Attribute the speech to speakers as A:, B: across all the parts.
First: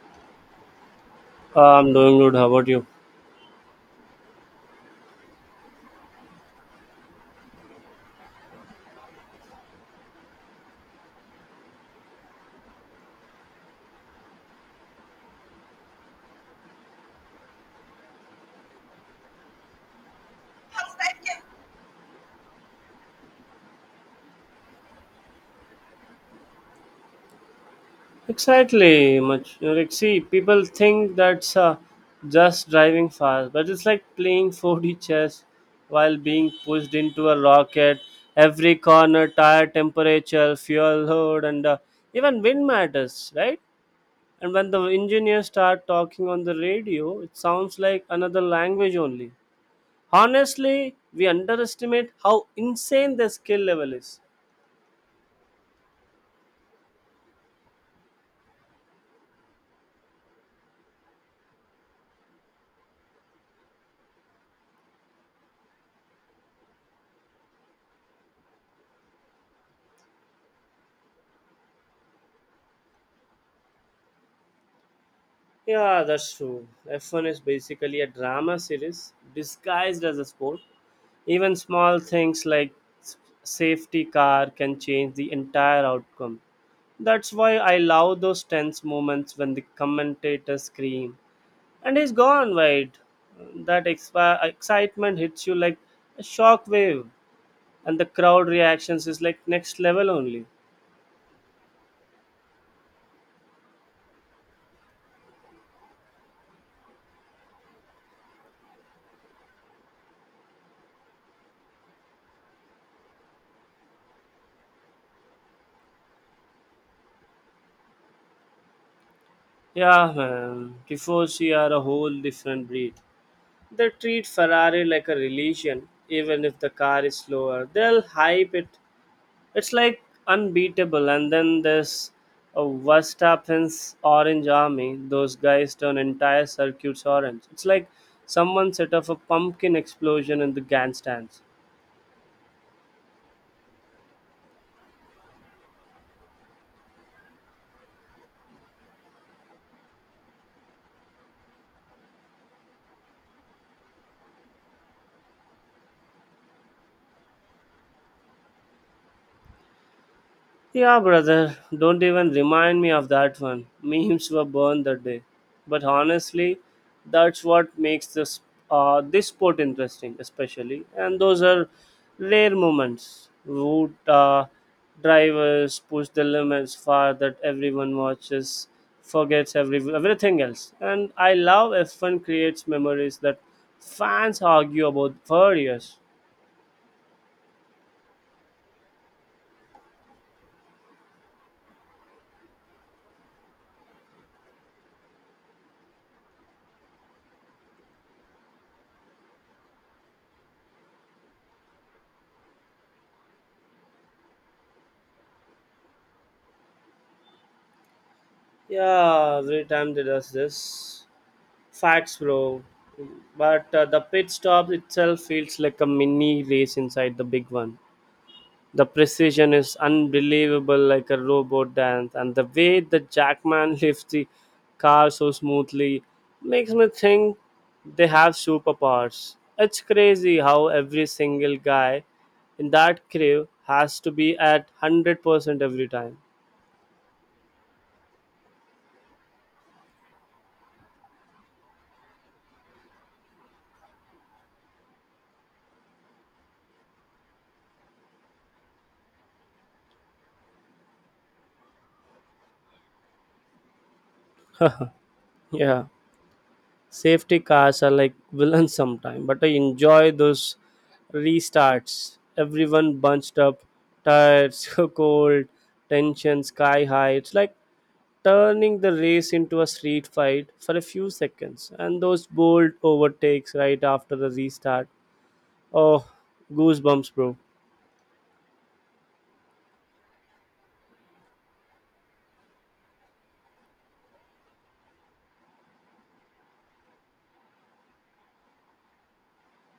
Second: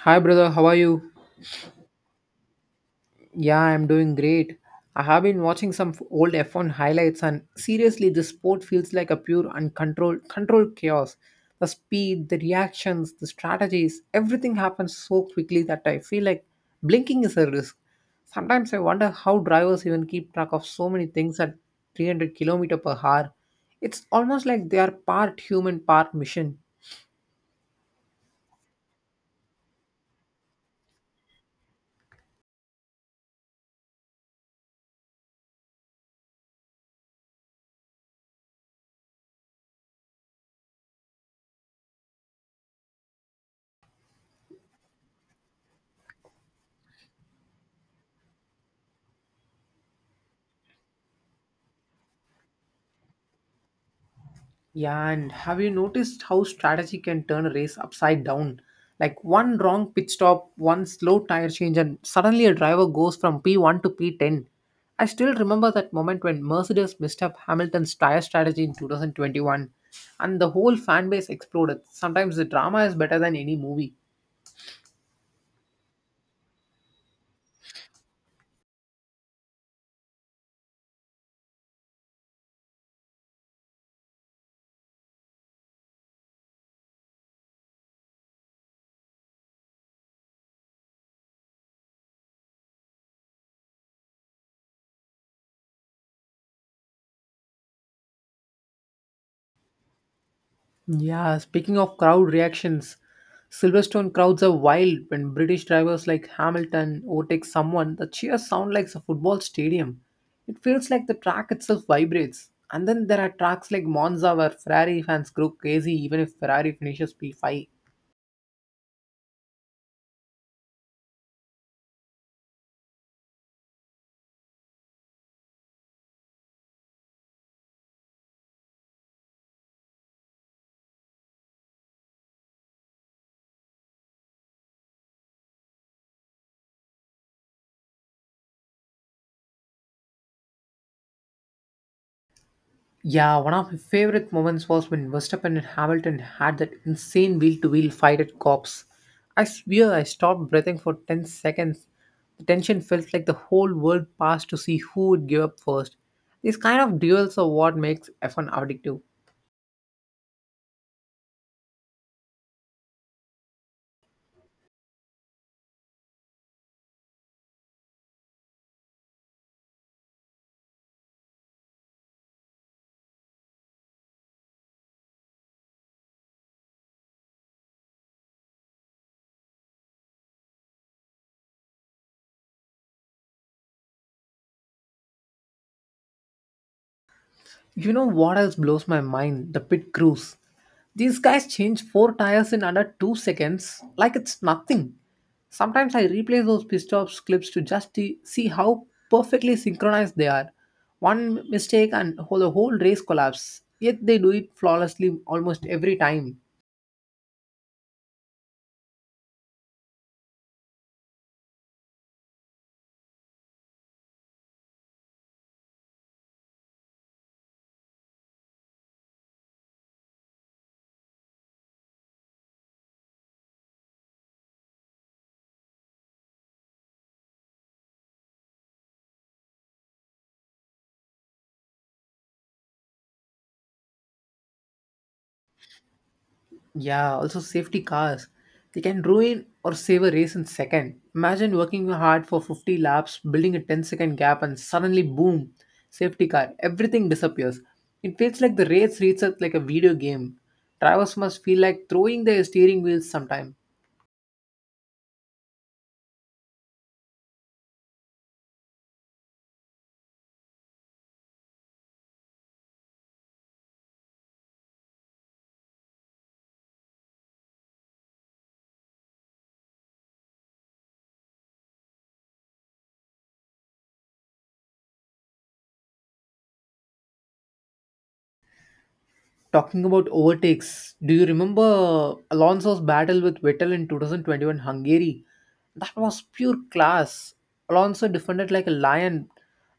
A: Hi, brother. How are you?
B: I'm doing good. How about you?
A: Yeah, I'm doing great. I have been watching some old F1 highlights, and seriously, this sport feels like a pure uncontrolled controlled chaos. The speed, the reactions, the strategies, everything happens so quickly that I feel like blinking is a risk. Sometimes I wonder how drivers even keep track of so many things at 300 kilometer per hour. It's almost like they are part human, part machine.
B: Exactly. Much like see, people think that's just driving fast, but it's like playing 4D chess while being pushed into a rocket. Every corner, tire temperature, fuel load, and even wind matters, right? And when the engineers start talking on the radio, it sounds like another language only. Honestly, we underestimate how insane their skill level is.
A: Yeah, and have you noticed how strategy can turn a race upside down? Like one wrong pit stop, one slow tire change, and suddenly a driver goes from P1 to P10. I still remember that moment when Mercedes messed up Hamilton's tire strategy in 2021, and the whole fan base exploded. Sometimes the drama is better than any movie.
B: Yeah, that's true. F1 is basically a drama series disguised as a sport. Even small things like s- safety car can change the entire outcome. That's why I love those tense moments when the commentators scream and he's gone wide. That excitement hits you like a shockwave, and the crowd reactions is like next level only.
A: Yeah, speaking of crowd reactions, Silverstone crowds are wild when British drivers like Hamilton overtake someone. The cheers sound like a football stadium. It feels like the track itself vibrates. And then there are tracks like Monza where Ferrari fans go crazy even if Ferrari finishes P5.
B: Yeah, man, tifosi are a whole different breed. They treat Ferrari like a religion, even if the car is slower. They'll hype it. It's like unbeatable. And then there's a Verstappen's Orange Army. Those guys turn entire circuits orange. It's like someone set off a pumpkin explosion in the grandstands.
A: Yeah, one of my favorite moments was when Verstappen and Hamilton had that insane wheel to wheel fight at Cops. I swear I stopped breathing for 10 seconds. The tension felt like the whole world passed to see who would give up first. These kind of duels are what makes F1 addictive.
B: Yeah, brother, don't even remind me of that one. Memes were burned that day. But honestly, that's what makes this sport interesting, especially. And those are rare moments. Route drivers push the limits far that everyone watches, forgets everything else. And I love F1 creates memories that fans argue about for years.
A: You know what else blows my mind? The pit crews. These guys change four tires in under 2 seconds like it's nothing. Sometimes I replay those pissed off clips to just to see how perfectly synchronized they are. One mistake and the whole race collapse. Yet they do it flawlessly almost every time.
B: Yeah, every time they does this. Facts, bro. But the pit stop itself feels like a mini race inside the big one. The precision is unbelievable, like a robot dance, and the way the Jackman lifts the car so smoothly makes me think they have superpowers. It's crazy how every single guy in that crew has to be at 100% every time.
A: Yeah, also safety cars. They can ruin or save a race in second. Imagine working hard for 50 laps, building a 10 second gap, and suddenly boom, safety car. Everything disappears. It feels like the race resets like a video game. Drivers must feel like throwing their steering wheels sometime.
B: Yeah. Safety cars are like villains sometimes, but I enjoy those restarts. Everyone bunched up, tired, so cold, tension sky high. It's like turning the race into a street fight for a few seconds. And those bold overtakes right after the restart. Oh, goosebumps, bro.
A: Talking about overtakes, do you remember Alonso's battle with Vettel in 2021 Hungary? That was pure class. Alonso defended like a lion,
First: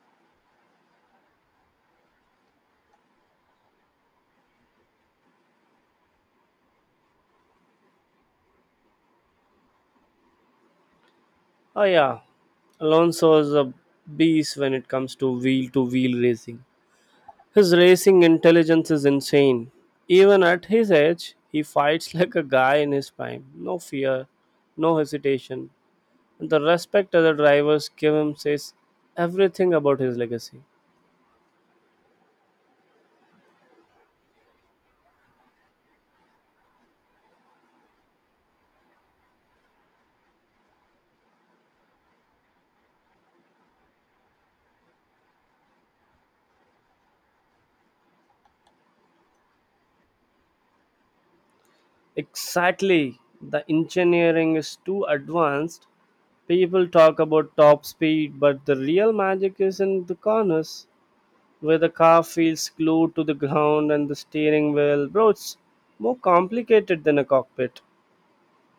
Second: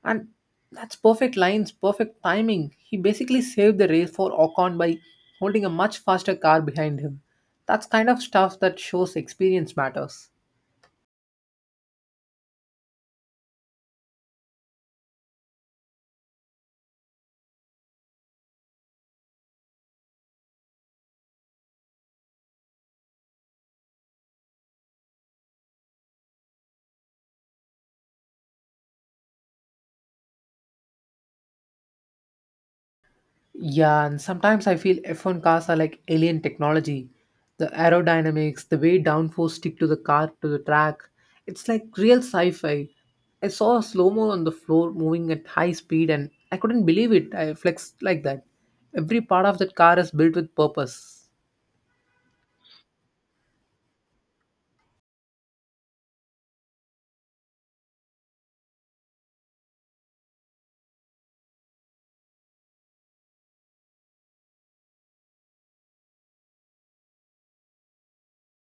A: and that's perfect lines, perfect timing. He basically saved the race for Ocon by holding a much faster car behind him. That's kind of stuff that shows experience matters.
B: Oh, yeah. Alonso is a beast when it comes to wheel racing. His racing intelligence is insane. Even at his age, he fights like a guy in his prime. No fear, no hesitation. And the respect other drivers give him says everything about his legacy.
A: Yeah, and sometimes I feel F1 cars are like alien technology. The aerodynamics, the way downforce stick to the car to the track, it's like real sci-fi. I saw a slow-mo on the floor moving at high speed and I couldn't believe it. I flexed like that. Every part of that car is built with purpose.
B: Exactly. The engineering is too advanced. People talk about top speed, but the real magic is in the corners, where the car feels glued to the ground and the steering wheel. Bro, it's more complicated than a cockpit.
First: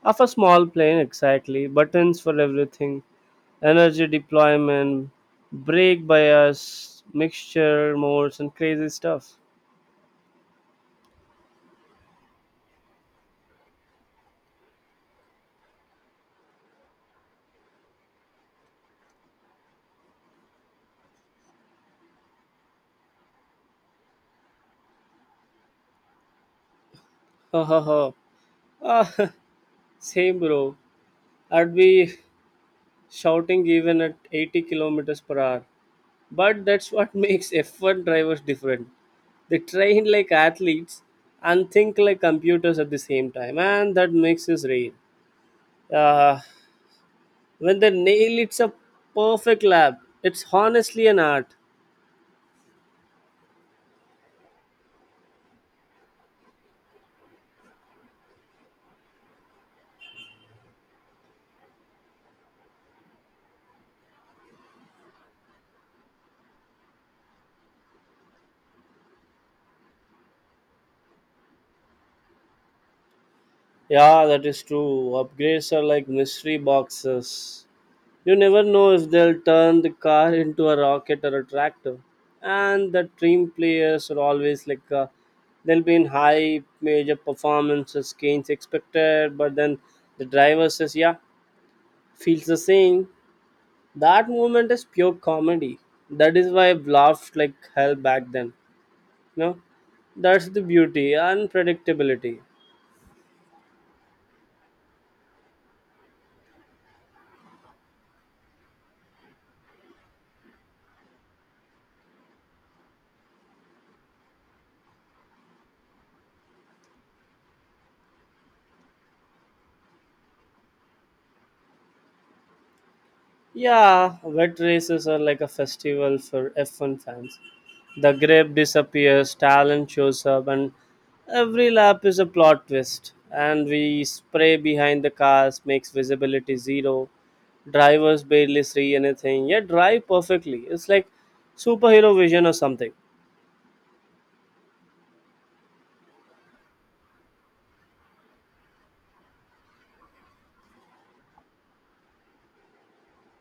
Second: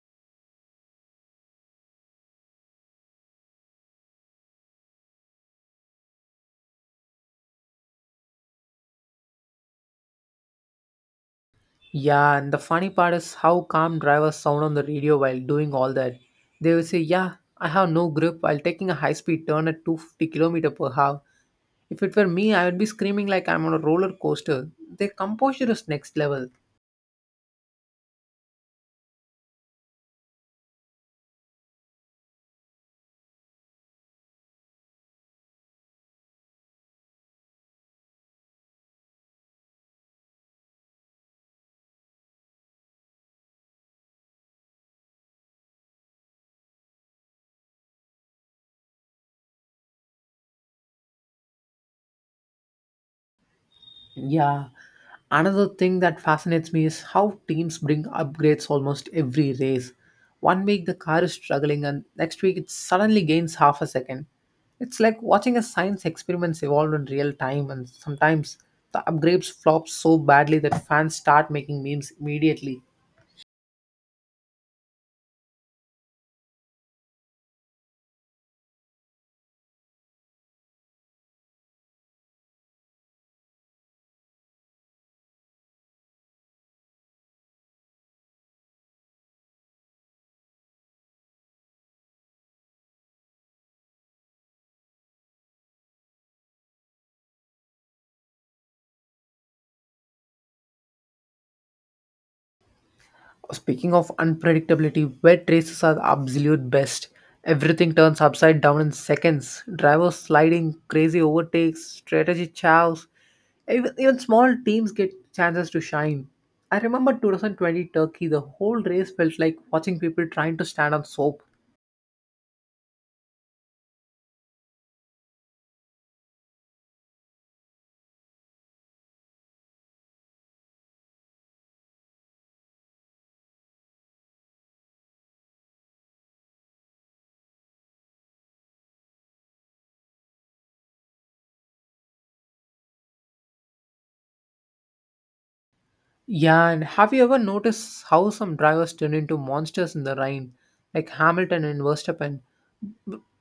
B: Of a small plane, exactly. Buttons for everything. Energy deployment, brake bias, mixture modes, and crazy stuff.
A: Yeah, and the funny part is how calm drivers sound on the radio while doing all that. They will say, "Yeah, I have no grip while taking a high-speed turn at 250 km per hour." If it were me, I would be screaming like I'm on a roller coaster. Their composure is next level.
B: Ha ha ha. Ah, same bro. I'd be shouting even at 80 kilometers per hour. But that's what makes F1 drivers different. They train like athletes and think like computers at the same time, and that makes us rare. Uh, When they nail it's a perfect lab. It's honestly an art.
A: Yeah. Another thing that fascinates me is how teams bring upgrades almost every race. One week the car is struggling, and next week it suddenly gains half a second. It's like watching a science experiments evolve in real time, and sometimes the upgrades flop so badly that fans start making memes immediately.
B: Yeah, that is true. Upgrades are like mystery boxes. You never know if they'll turn the car into a rocket or a tractor. And the team players are always like, they'll be in high major performances, gains expected, but then the driver says, yeah, feels the same. That moment is pure comedy. That is why I've laughed like hell back then. No, that's the beauty unpredictability.
A: Speaking of unpredictability, wet races are the absolute best. Everything turns upside down in seconds. Drivers sliding, crazy overtakes, strategy chows. Even small teams get chances to shine. I remember 2020 Turkey, the whole race felt like watching people trying to stand on soap.
B: Yeah, wet races are like a festival for F1 fans. The grape disappears, talent shows up, and every lap is a plot twist. And we spray behind the cars, makes visibility zero. Drivers barely see anything, yet drive perfectly. It's like superhero vision or something.
A: Yeah, and have you ever noticed how some drivers turn into monsters in the rain, like Hamilton and Verstappen?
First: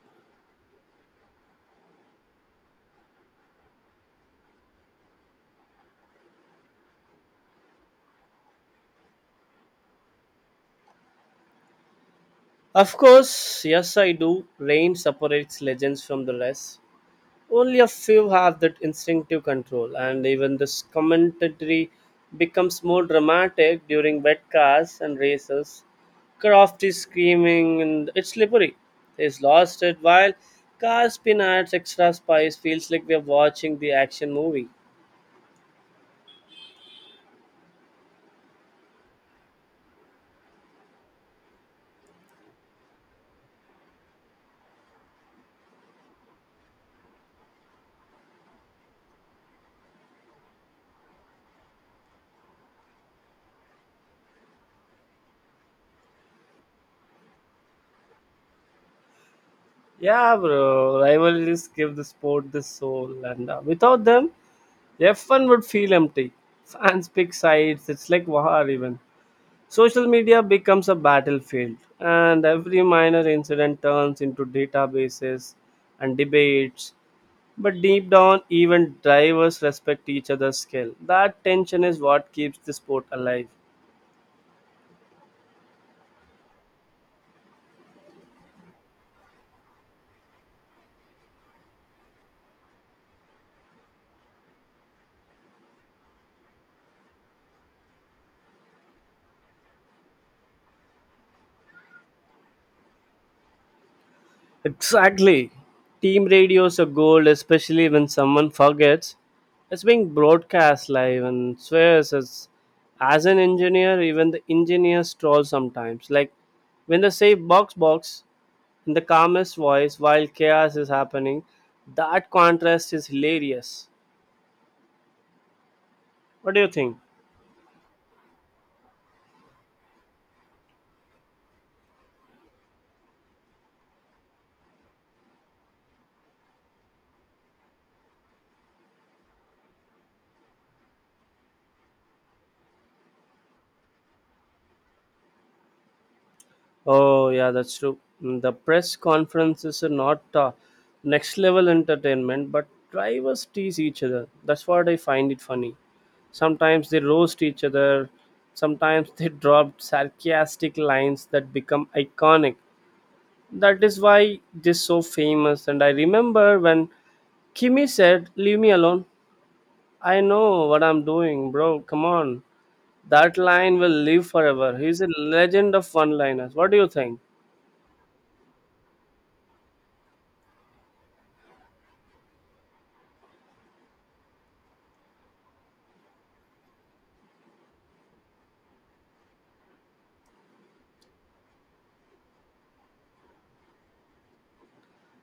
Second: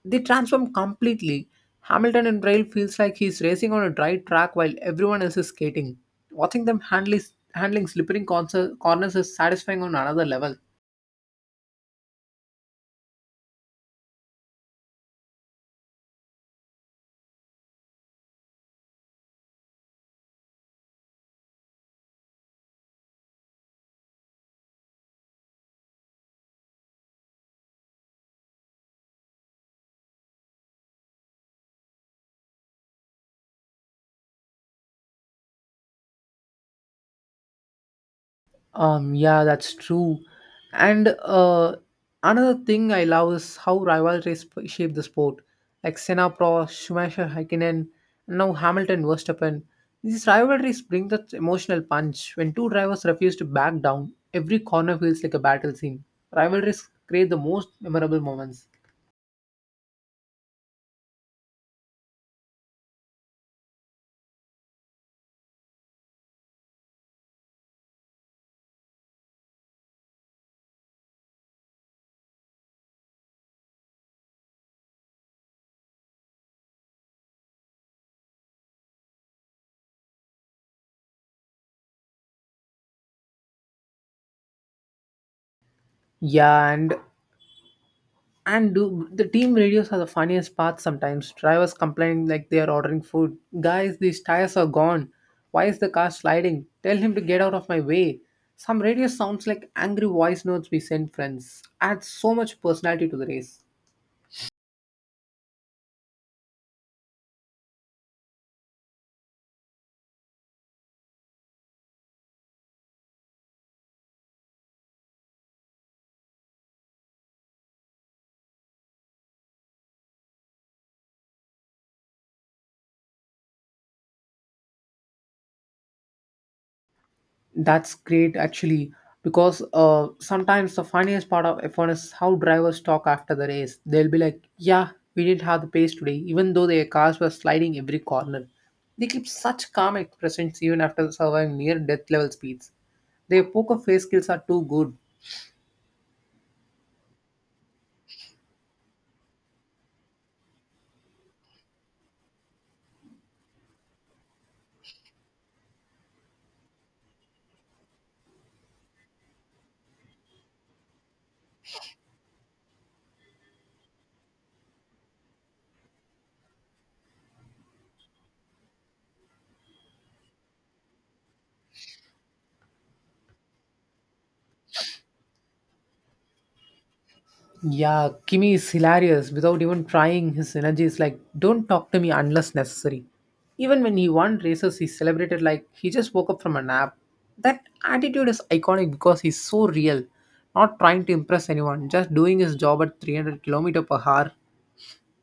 A: They transform completely. Hamilton in Braille feels like he's racing on a dry track while everyone else is skating. Watching them handling slippery corners is satisfying on another level.
B: Of course, yes, I do. Rain separates legends from the rest. Only a few have that instinctive control, and even this commentary becomes more dramatic during wet cars and races. Croft is screaming, and it's slippery. He's lost it while car spin adds extra spice. Feels like we are watching the action movie.
A: Yeah, that's true. And another thing I love is how rivalries shape the sport. Like Senna Pro, Schumacher, Häkkinen, and now Hamilton, Verstappen. These rivalries bring that emotional punch. When two drivers refuse to back down, every corner feels like a battle scene. Rivalries create the most memorable moments.
B: Yeah, bro. Rivalries give the sport the soul, and without them, F1 would feel empty. Fans pick sides. It's like war even. Social media becomes a battlefield, and every minor incident turns into databases and debates. But deep down, even drivers respect each other's skill. That tension is what keeps the sport alive.
A: Yeah, and do the team radios are the funniest part sometimes. Drivers complaining like they are ordering food. Guys, these tires are gone. Why is the car sliding? Tell him to get out of my way. Some radio sounds like angry voice notes we send friends. Adds so much personality to the race.
B: Exactly. Team radio's a gold, especially when someone forgets. It's being broadcast live and swears as an engineer, even the engineers troll sometimes. Like when they say box box in the calmest voice while chaos is happening, that contrast is hilarious. What do you think?
A: That's great actually, because sometimes the funniest part of F1 is how drivers talk after the race. They'll be like, "Yeah, we didn't have the pace today," even though their cars were sliding every corner. They keep such calm expressions even after surviving near-death level speeds. Their poker face skills are too good.
B: Oh, yeah, that's true. Mm, the press conferences are not next level entertainment, but drivers tease each other. That's what I find it funny. Sometimes they roast each other, sometimes they drop sarcastic lines that become iconic. That is why it is so famous. And I remember when Kimi said, leave me alone. I know what I'm doing, bro. Come on. That line will live forever. He's a legend of one liners. What do you think?
A: Yeah, Kimi is hilarious without even trying. His energy is like, don't talk to me unless necessary. Even when he won races, he celebrated like he just woke up from a nap. That attitude is iconic because he's so real, not trying to impress anyone, just doing his job at 300 kilometers per hour.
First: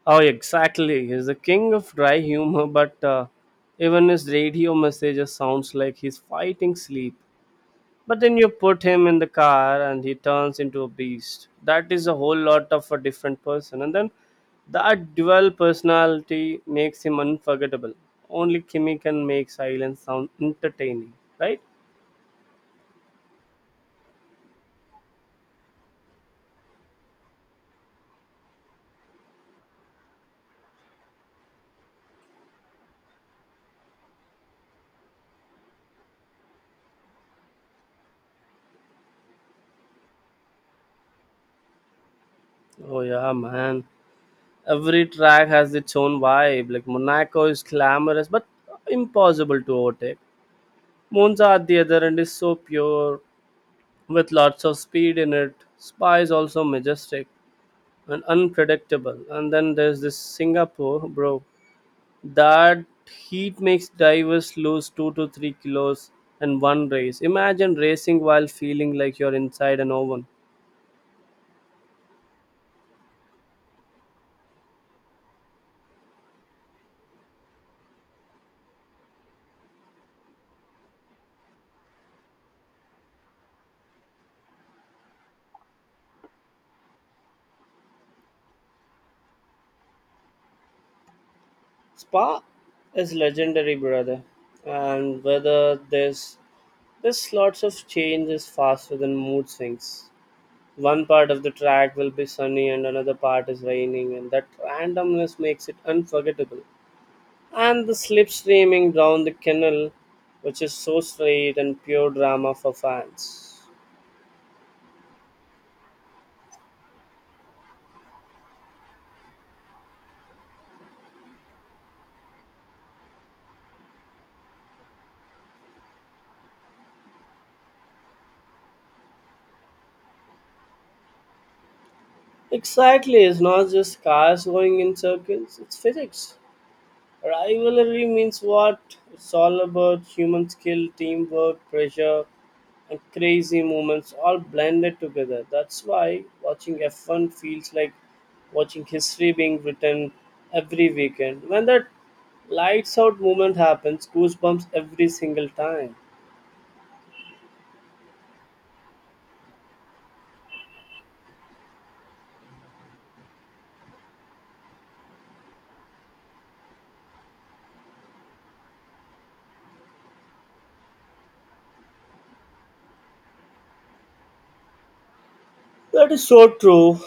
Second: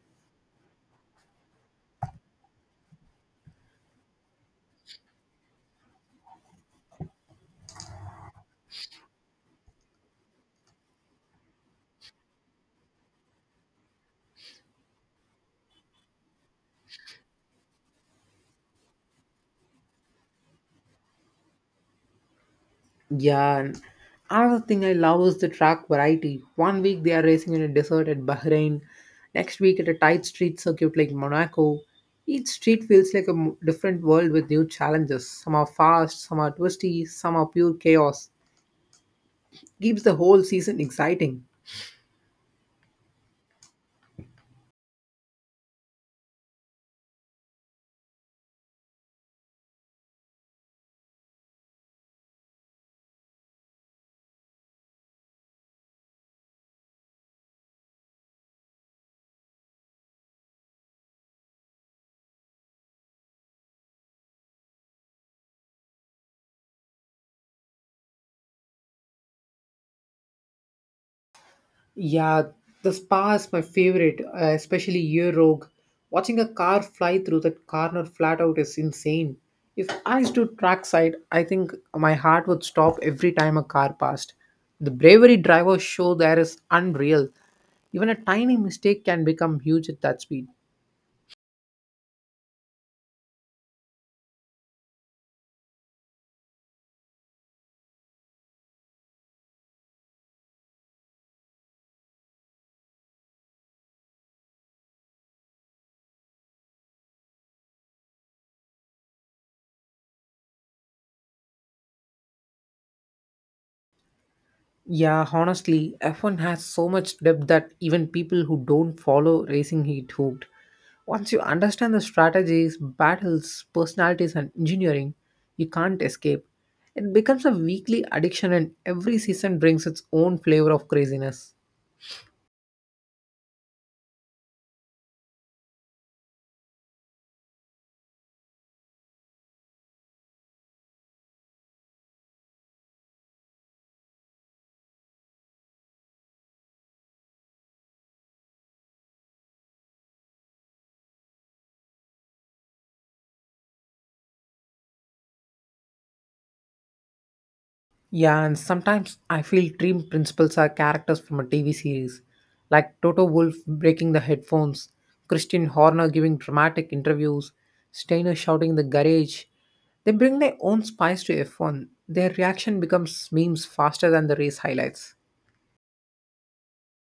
B: Oh, exactly. He's the king of dry humor, but even his radio messages sounds like he's fighting sleep. But then you put him in the car and he turns into a beast. That is a whole lot of a different person. And then that dual personality makes him unforgettable. Only Kimmy can make silence sound entertaining, right?
A: Yeah, and another thing I love is the track variety. One week they are racing in a desert at Bahrain, next week at a tight street circuit like Monaco. Each street feels like a different world with new challenges. Some are fast, some are twisty, some are pure chaos. Keeps the whole season exciting.
B: Oh yeah, man. Every track has its own vibe. Like Monaco is glamorous but impossible to overtake. Monza at the other end is so pure, with lots of speed in it. Spa is also majestic and unpredictable. And then there's this Singapore, bro. That heat makes divers lose 2 to 3 kilos in one race. Imagine racing while feeling like you're inside an oven.
A: Yeah, the spa is my favorite, especially year rogue. Watching a car fly through that corner flat out is insane. If I stood trackside, I think my heart would stop every time a car passed. The bravery drivers show there is unreal. Even a tiny mistake can become huge at that speed.
B: Spa is legendary, brother. And whether there's lots of changes faster than mood swings. One part of the track will be sunny and another part is raining, and that randomness makes it unforgettable. And the slipstreaming down the canal, which is so straight and pure drama for fans.
A: Yeah, honestly, F1 has so much depth that even people who don't follow racing get hooked. Once you understand the strategies, battles, personalities, and engineering, you can't escape. It becomes a weekly addiction, and every season brings its own flavor of craziness.
B: Exactly, it's not just cars going in circles, it's physics. Rivalry means what? It's all about human skill, teamwork, pressure, and crazy moments all blended together. That's why watching F1 feels like watching history being written every weekend. When that lights out moment happens, goosebumps every single time.
A: Yeah, and sometimes I feel Dream Principals are characters from a TV series, like Toto Wolf breaking the headphones, Christian Horner giving dramatic interviews, Steiner shouting in the garage. They bring their own spice to F1. Their reaction becomes memes faster than the race highlights.
B: That is so true.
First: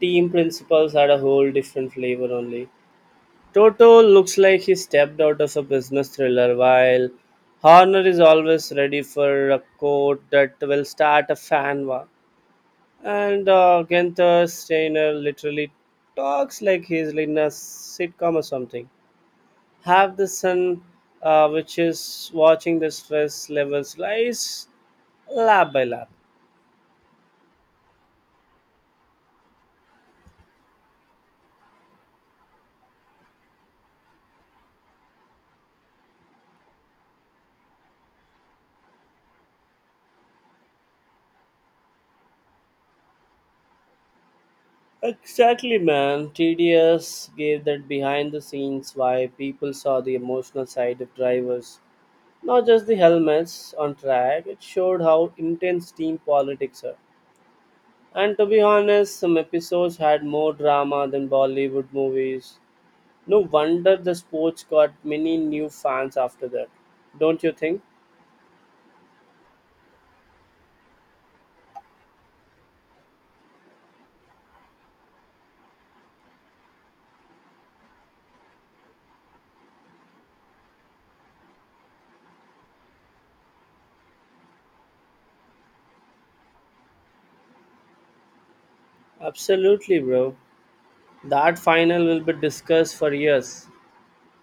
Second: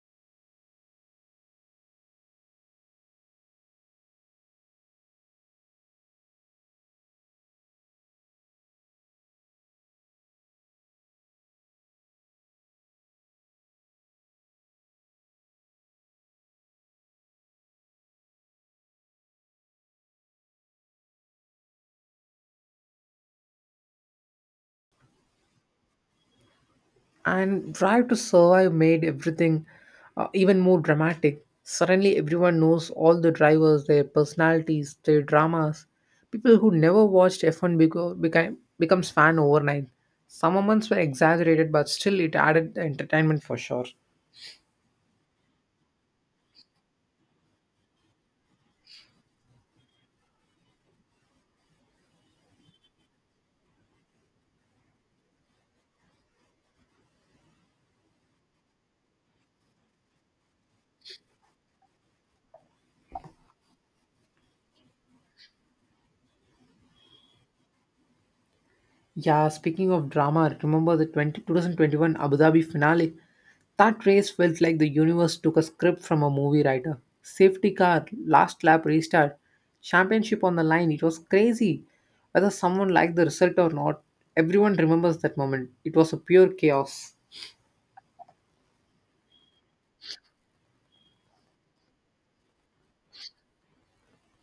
B: Team principles had a whole different flavor only. Toto looks like he stepped out of a business thriller, while Horner is always ready for a quote that will start a fan war. And Gunther Steiner literally talks like he's in a sitcom or something. Have the son, which is watching the stress levels rise lap by lap.
A: And Drive to Survive made everything even more dramatic. Suddenly everyone knows all the drivers, their personalities, their dramas. People who never watched F1 beco- became becomes fan overnight. Some moments were exaggerated, but still it added the entertainment for sure.
B: Exactly, man. TDS gave that behind the scenes why people saw the emotional side of drivers, not just the helmets on track. It showed how intense team politics are. And to be honest, some episodes had more drama than Bollywood movies. No wonder the sports got many new fans after that. Don't you think?
A: Yeah, speaking of drama, remember the 20 2021 Abu Dhabi finale? That race felt like the universe took a script from a movie writer. Safety car, last lap restart, championship on the line. It was crazy. Whether someone liked the result or not, everyone remembers that moment. It was a pure chaos.
B: Absolutely, bro. That final will be discussed for years.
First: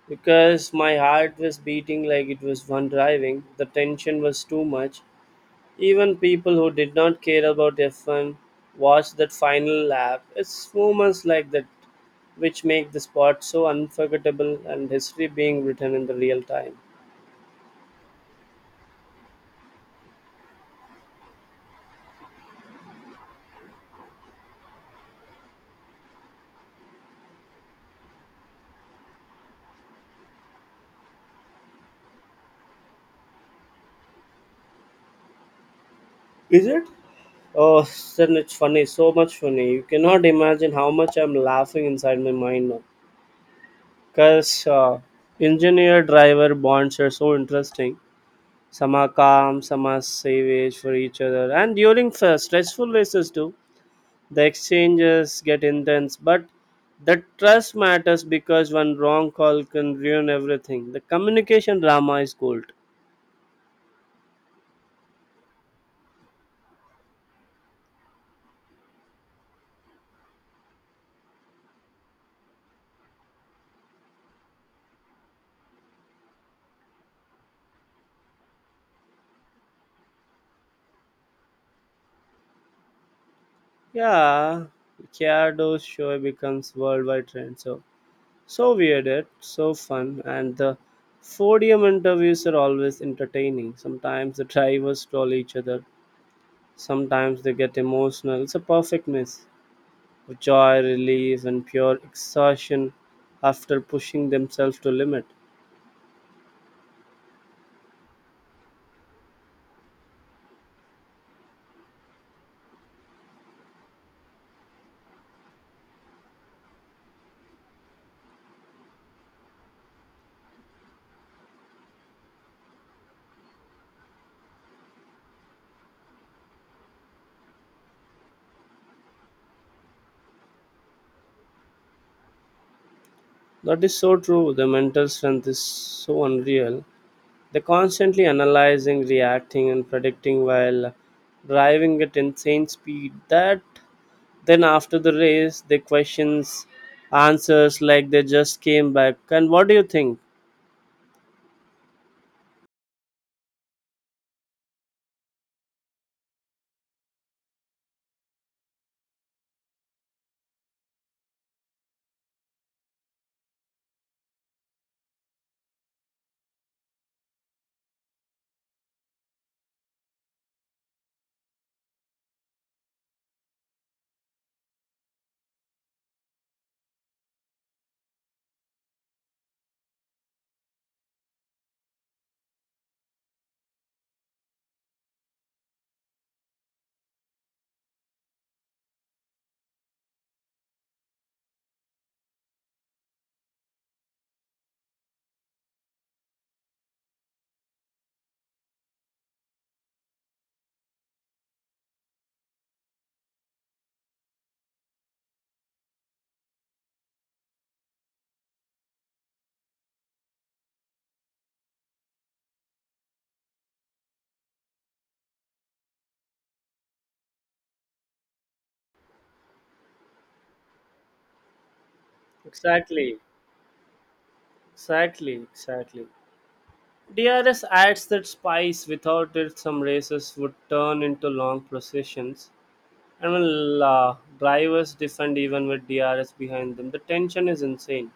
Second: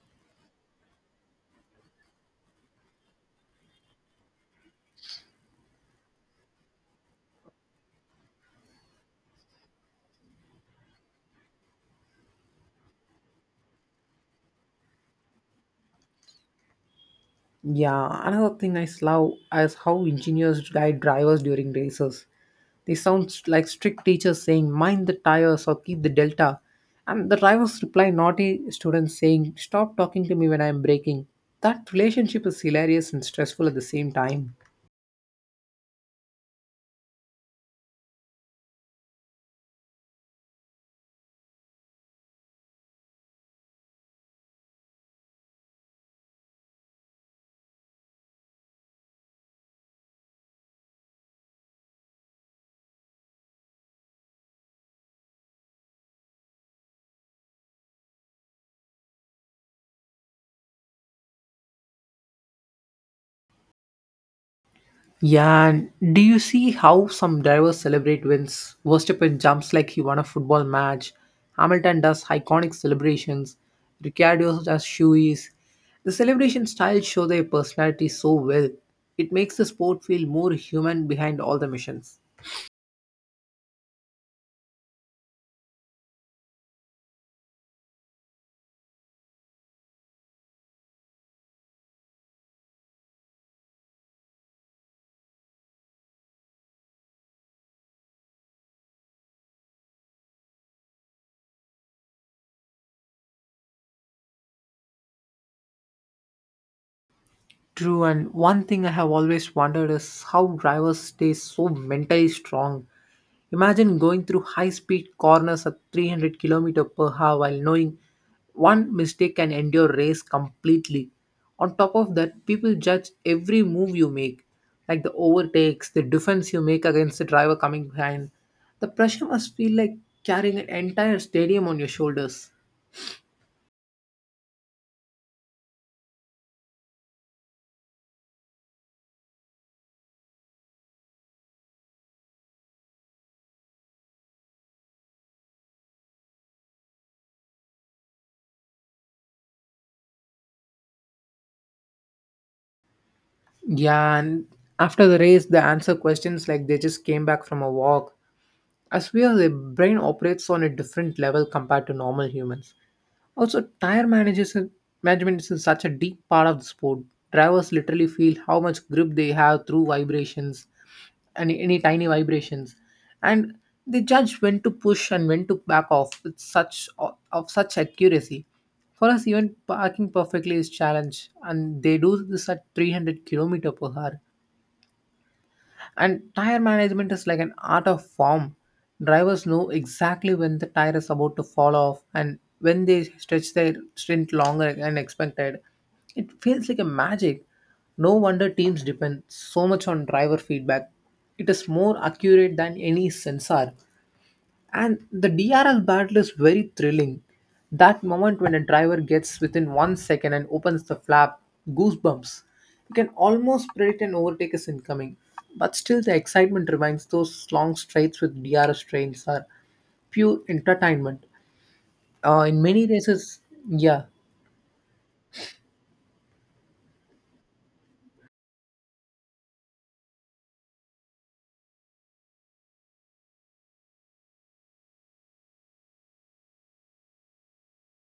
B: Because my heart was beating like it was one driving, the tension was too much. Even people who did not care about F1 watched that final lap. It's moments like that which make the sport so unforgettable and history being written in the real time.
A: Yeah, another thing I love is how engineers guide drivers during races. They sound like strict teachers saying, mind the tires or keep the delta. And the drivers reply, naughty students saying, stop talking to me when I am braking. That relationship is hilarious and stressful at the same time.
B: Is it? Oh, then it's funny, so much funny. You cannot imagine how much I'm laughing inside my mind now. Because engineer driver bonds are so interesting. Some are calm, some are savage for each other. And during stressful races too, the exchanges get intense. But the trust matters because one wrong call can ruin everything. The communication drama is gold.
A: Yeah, and do you see how some drivers celebrate wins? Verstappen jumps like he won a football match. Hamilton does iconic celebrations. Ricciardo does shoeies. The celebration styles show their personality so well. It makes the sport feel more human behind all the missions.
B: Yeah, Ricciardo's show becomes worldwide trend. So, so weird, it so fun, and the podium interviews are always entertaining. Sometimes the drivers troll each other. Sometimes they get emotional. It's a perfect mix. Joy, relief, and pure exhaustion after pushing themselves to limit.
A: True, and one thing I have always wondered is how drivers stay so mentally strong. Imagine going through high speed corners at 300 km per hour while knowing one mistake can end your race completely. On top of that, people judge every move you make, like the overtakes, the defense you make against the driver coming behind. The pressure must feel like carrying an entire stadium on your shoulders.
B: That is so true. The mental strength is so unreal. They're constantly analyzing, reacting, and predicting while driving at insane speed. That then after the race, they questions answers like they just came back. And what do you think?
A: Yeah, and after the race, they answer questions like they just came back from a walk. As we are, the brain operates on a different level compared to normal humans. Also, tire managers management is such a deep part of the sport. Drivers literally feel how much grip they have through vibrations and any tiny vibrations, and they judge when to push and when to back off with such accuracy. For us, even parking perfectly is challenge, and they do this at 300 kilometer per hour. And tire management is like an art of form. Drivers know exactly when the tire is about to fall off and when they stretch their stint longer than expected. It feels like a magic. No wonder teams depend so much on driver feedback. It is more accurate than any sensor. And the DRL battle is very thrilling. That moment when a driver gets within 1 second and opens the flap, goosebumps. You can almost predict an overtake is incoming. But still, the excitement remains. Those long straights with DRS trains are pure entertainment. In many
B: Exactly,
A: races, yeah.
B: exactly. DRS adds that spice without it some races would turn into long processions. And when drivers defend even with DRS behind them, the tension is insane.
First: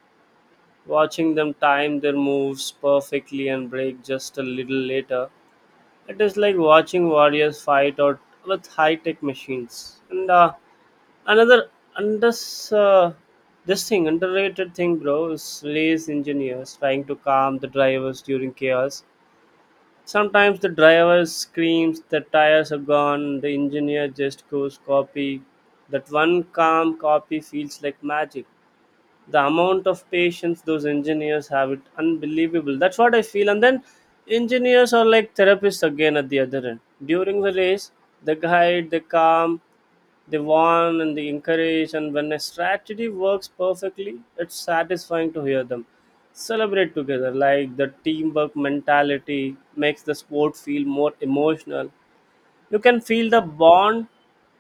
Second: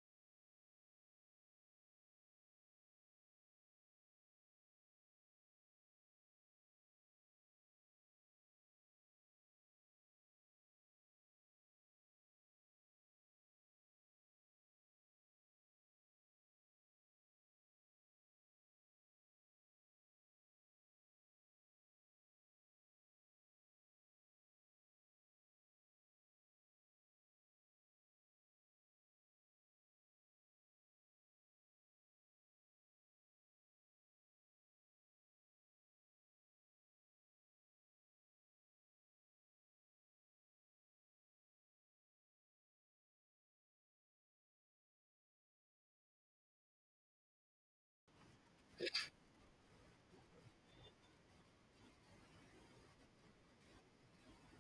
B: Watching them time their moves perfectly and brake just a little later, it is like watching warriors fight out with high-tech machines. And another under uh, this thing underrated thing, bro, is race engineers trying to calm the drivers during chaos. Sometimes the driver screams, the tires are gone, the engineer just goes copy. That one calm copy feels like magic. The amount of patience those engineers have, it unbelievable. That's what I feel. And then engineers are like therapists again at the other end during the race. They guide, they calm, they warn, and they encourage. And when a strategy works perfectly, it's satisfying to hear them celebrate together. Like the teamwork mentality makes the sport feel more emotional. You can feel the bond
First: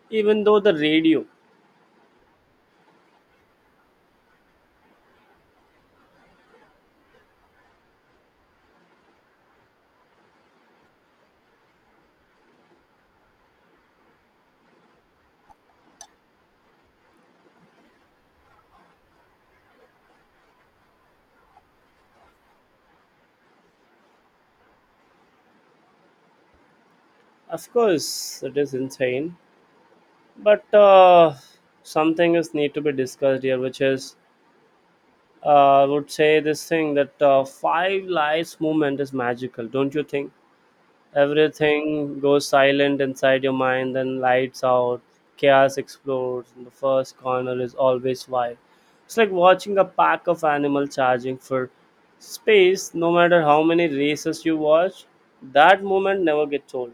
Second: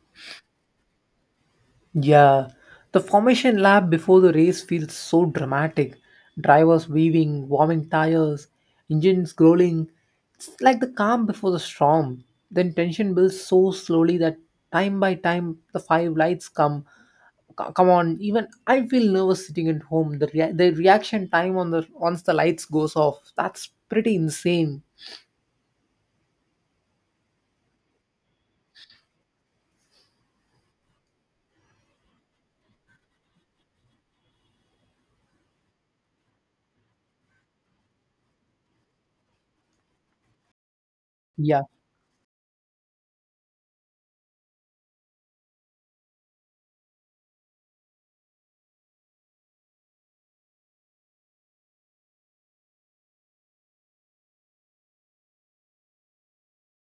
B: even though the radio.
A: Yeah, the formation lap before the race feels so dramatic. Drivers weaving, warming tires, engines growling. It's like the calm before the storm. Then tension builds so slowly that time by time the five lights come. Come on, even I feel nervous sitting at home. The reaction time on the once the lights goes off, that's pretty insane.
B: Of course it is insane, but some things need to be discussed here, which is, I would say this thing that, five lights movement is magical, don't you think?
A: Yeah.
B: Everything goes silent inside your mind, then lights out. Chaos explodes and the first corner is always wide. It's like watching a pack of animals charging for space. No matter how many races you watch, that moment never gets old.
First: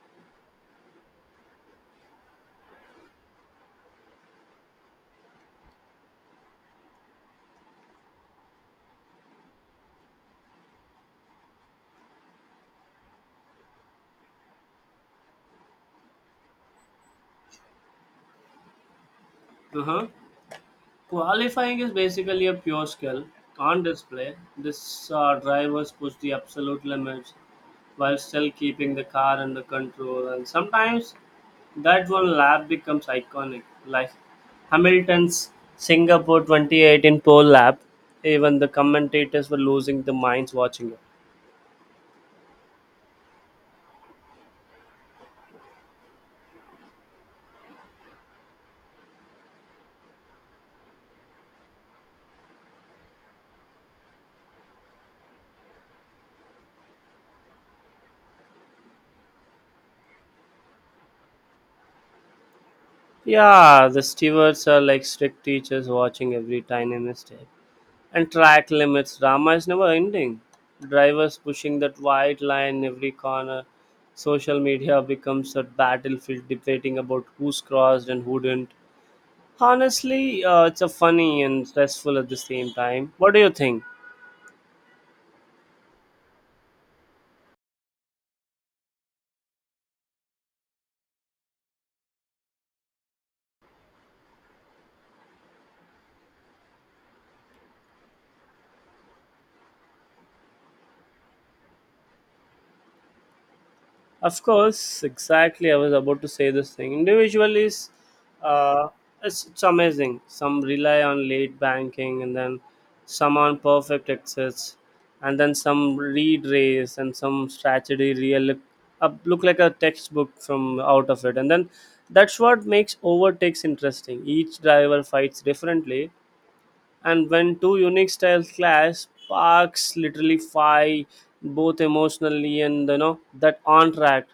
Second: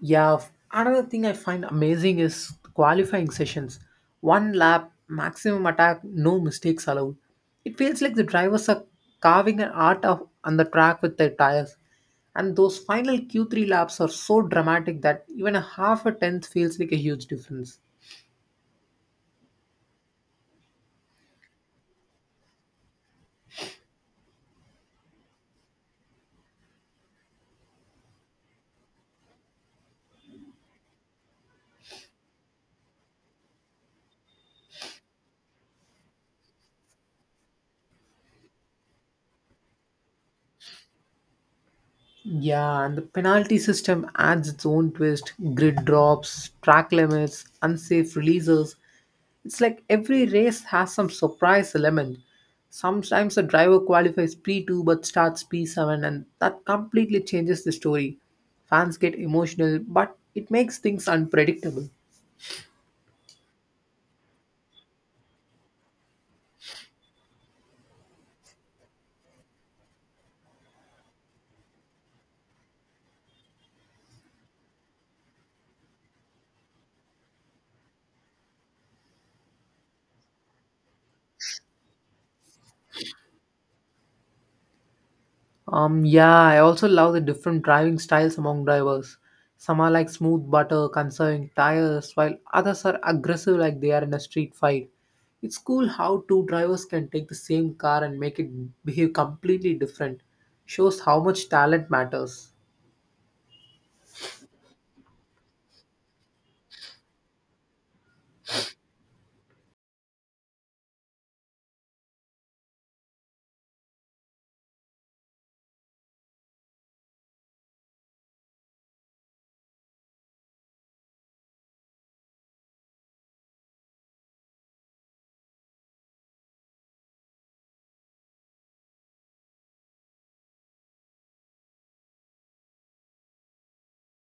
A: Yeah, another thing I find amazing is qualifying sessions. One lap, maximum attack, no mistakes allowed. It feels like the drivers are carving an art of, on the track with their tires. And those final Q3 laps are so dramatic that even a half a tenth feels like a huge difference.
B: Uh-huh. Qualifying is basically a pure skill on display. This, drivers push the absolute limits while still keeping the car under control, and sometimes that one lap becomes iconic, like Hamilton's Singapore 2018 pole lap. Even the commentators were losing their minds watching it.
A: Yeah, and the penalty system adds its own twist grid drops, track limits, unsafe releases. It's like every race has some surprise element. Sometimes a driver qualifies P2 but starts P7, and that completely changes the story. Fans get emotional, but it makes things unpredictable.
B: Yeah, the stewards are like strict teachers watching every tiny mistake. And track limits drama is never ending. Drivers pushing that white line in every corner. Social media becomes a battlefield debating about who's crossed and who didn't. Honestly, it's a funny and stressful at the same time. What do you think?
A: Yeah, I also love the different driving styles among drivers. Some are like smooth butter, conserving tires, while others are aggressive like they are in a street fight. It's cool how two drivers can take the same car and make it behave completely different. Shows how much talent matters.
B: Of course, exactly. I was about to say this thing. Individual is, uh, it's amazing. Some rely on late banking, and then some on perfect exits, and then some read race, and some strategy real look like a textbook from out of it. And then that's what makes overtakes interesting. Each driver fights differently, and when two unique styles clash, sparks literally fight both emotionally and, you know, that on track.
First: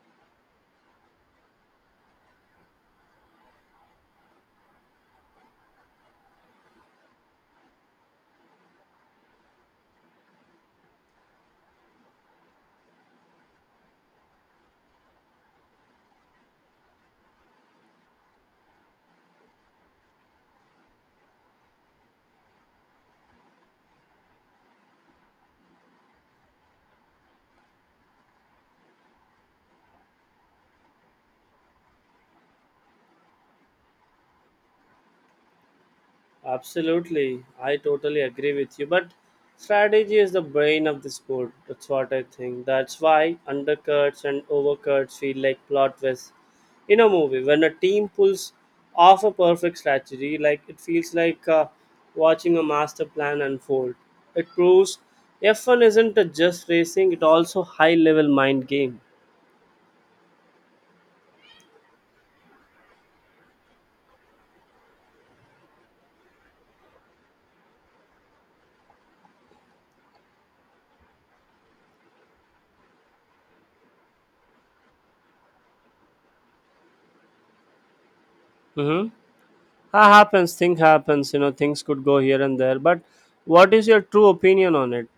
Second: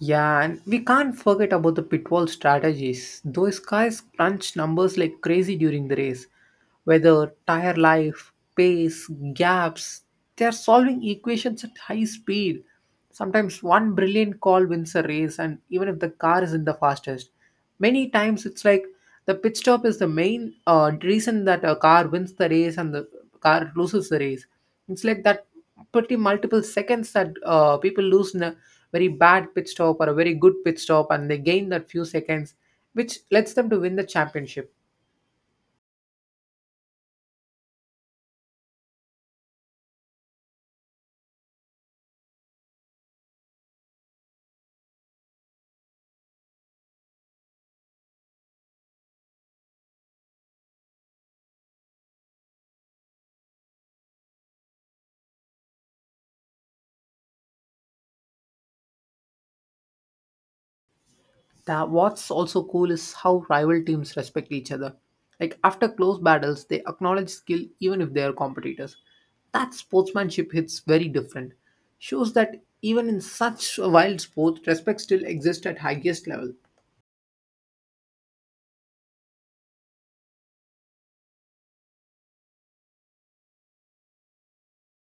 A: Yeah, and we can't forget about the pitfall strategies. Those guys crunch numbers like crazy during the race. Whether tire life, pace, gaps, they're solving equations at high speed. Sometimes one brilliant call wins a race, and even if the car isn't the fastest, many times it's like the pit stop is the main reason that a car wins the race and the car loses the race. It's like that pretty multiple seconds that people lose in a very bad pit stop or a very good pit stop, and they gain that few seconds, which lets them to win the championship.
B: Absolutely, I totally agree with you. But strategy is the brain of the sport. That's what I think. That's why undercuts and overcuts feel like plot twists in a movie. When a team pulls off a perfect strategy, like, it feels like, watching a master plan unfold. It proves F1 isn't a just racing; it also high-level mind game.
A: That what's also cool is how rival teams respect each other. Like after close battles, they acknowledge skill even if they are competitors. That sportsmanship hits very different. Shows that even in such a wild sport, respect still exists at highest level.
B: Mm-hmm. That happens. Thing happens. You know, things could go here and there. But what is your true opinion on it?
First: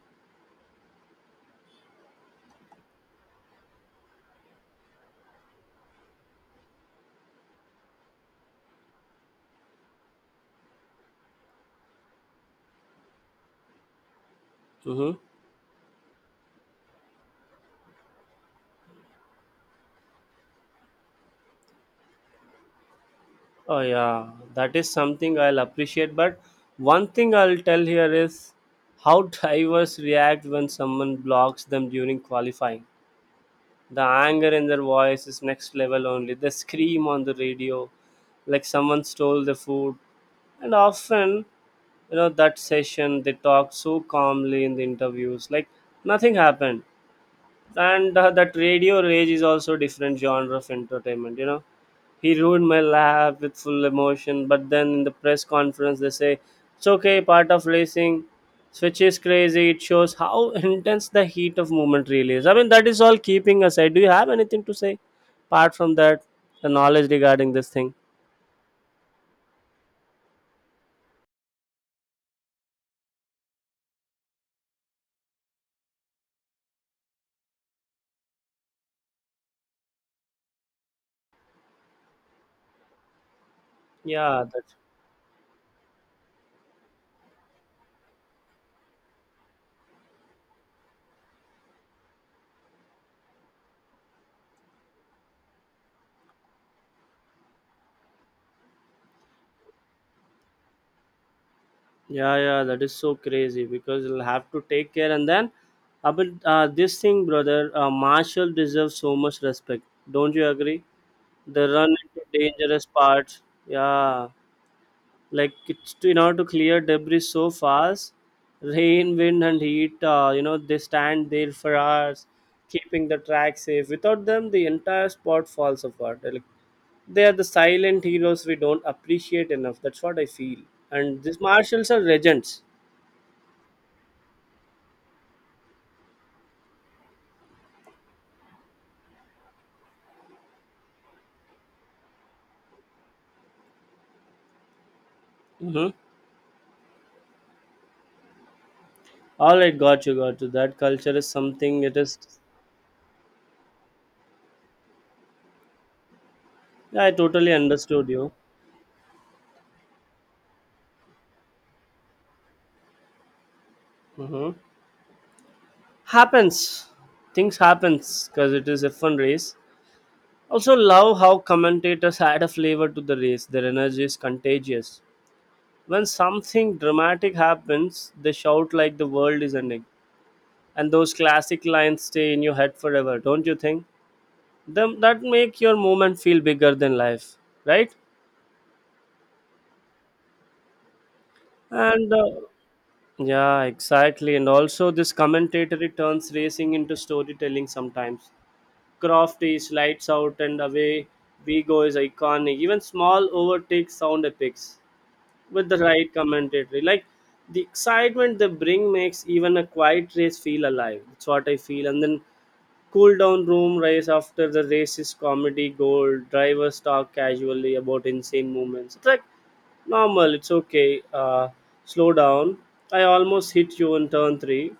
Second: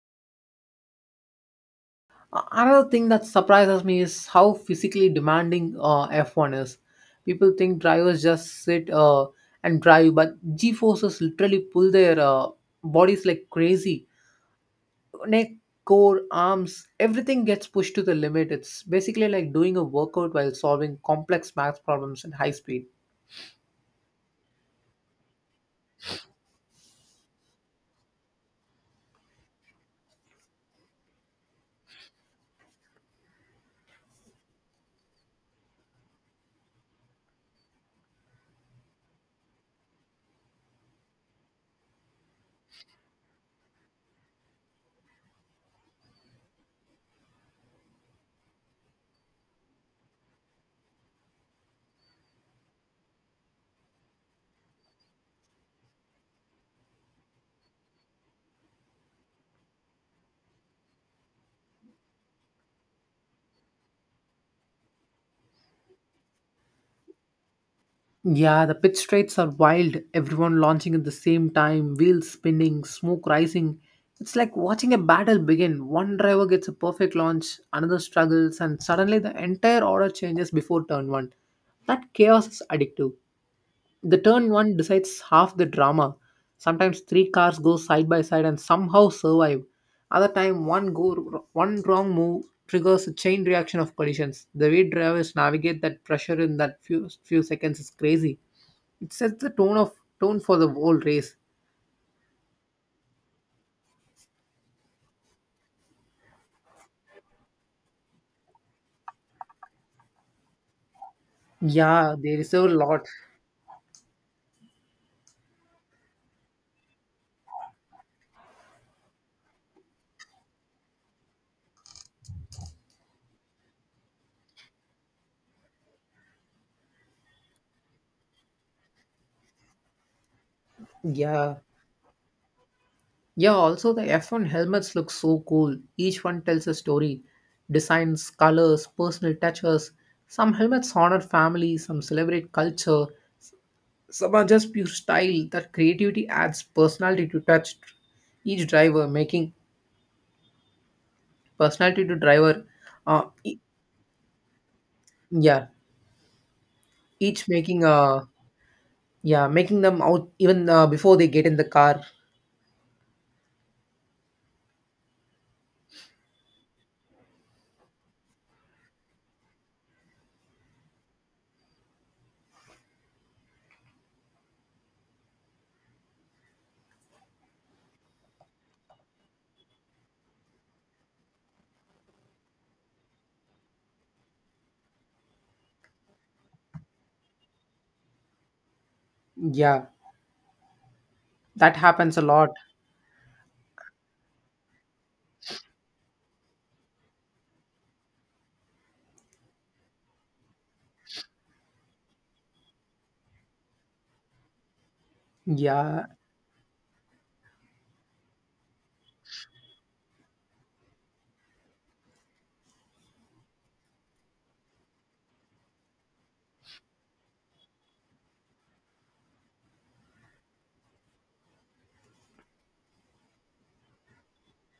A: Another thing that surprises me is how physically demanding F1 is. People think drivers just sit and drive, but G forces literally pull their bodies like crazy.
B: Mm-hmm.
A: Neck, core, arms, everything gets pushed to the limit. It's basically like doing a workout while solving complex math problems at high speed.
B: Oh yeah, that is something I'll appreciate. But one thing I'll tell here is how drivers react when someone blocks them during qualifying. The anger in their voice is next level only. They scream on the radio like someone stole the food. And often, you know, that session they talk so calmly in the interviews, like nothing happened. And that radio rage is also different genre of entertainment, you know. He ruined my laugh with full emotion, but then in the press conference they say it's okay, part of racing. Switch is crazy. It shows how intense the heat of movement really is. I mean, that is all. Keeping aside, do you have anything to say apart from that, the knowledge regarding this thing?
A: Yeah, the pitch straights are wild. Everyone launching at the same time, wheels spinning, smoke rising. It's like watching a battle begin. One driver gets a perfect launch, another struggles, and suddenly the entire order changes before turn one. That chaos is addictive. The
B: Yeah,
A: turn
B: that's.
A: one decides half the drama. Sometimes three cars go side by side and somehow survive. Other time, one wrong move triggers a chain reaction of collisions. The way drivers navigate that pressure in that few seconds is crazy. It sets the tone for the whole race.
B: Yeah, yeah, that is so crazy because you'll have to take care. And then, but this thing, brother, Marshall deserves so much respect. Don't you agree? The run
A: Yeah,
B: into
A: they deserve a
B: dangerous
A: lot.
B: parts. Yeah, in order to clear debris so fast, rain, wind, and heat. You know, they stand there for hours, keeping the track safe. Without them, the entire spot falls apart. Like, they are the silent heroes we don't appreciate enough. That's what I feel. And these
A: Yeah.
B: marshals are legends.
A: Yeah, also the F1 helmets look so cool. Each one tells a story. Designs, colors, personal touches. Some helmets honor family, some celebrate culture, some are just pure style. That
B: Mm-hmm.
A: creativity adds personality to touch each driver, making
B: All right, got you, got you. That culture is something. It
A: personality to
B: is.
A: driver. E- yeah,
B: Yeah, I
A: each
B: totally
A: making
B: understood you.
A: yeah making them out even before they get in the car.
B: Mm-hmm. Happens. Things happens because it is a fun race. Also, love how commentators add a flavor to the race. Their energy is contagious. When something dramatic happens, they shout like the world is ending, and those classic lines stay in your head forever. Don't you think? Them that make your moment feel bigger than life, right?
A: Yeah. That
B: And
A: happens a lot.
B: yeah, exactly. And also, this commentatory turns racing into storytelling sometimes. Croft is lights out and away. Vigo is iconic. Even small overtakes sound epics with the
A: Yeah,
B: right commentatory. Like the excitement they bring makes even a quiet race feel alive. That's what I feel. And then cool down room race after the race is comedy gold. Drivers talk casually about insane moments. It's like normal, it's okay. Slow down. I almost hit you in turn three.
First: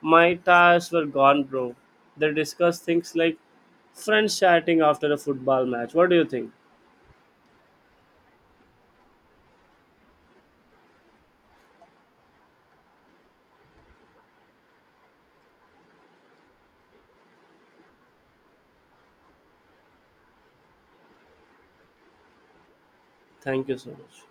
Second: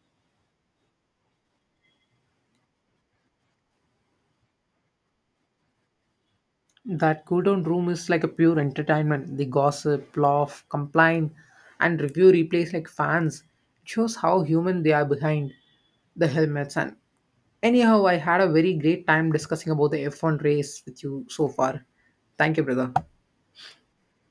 B: My tires were gone, bro. They discuss things like friends chatting after a football match. What do you think?
A: that cool down room is like a pure entertainment. The gossip, laugh, complain, and review replays like fans. It shows how human they are behind the helmets. And anyhow, I had a very great time discussing about the F1 race with you so far. Thank you, brother.
B: Thank you so much.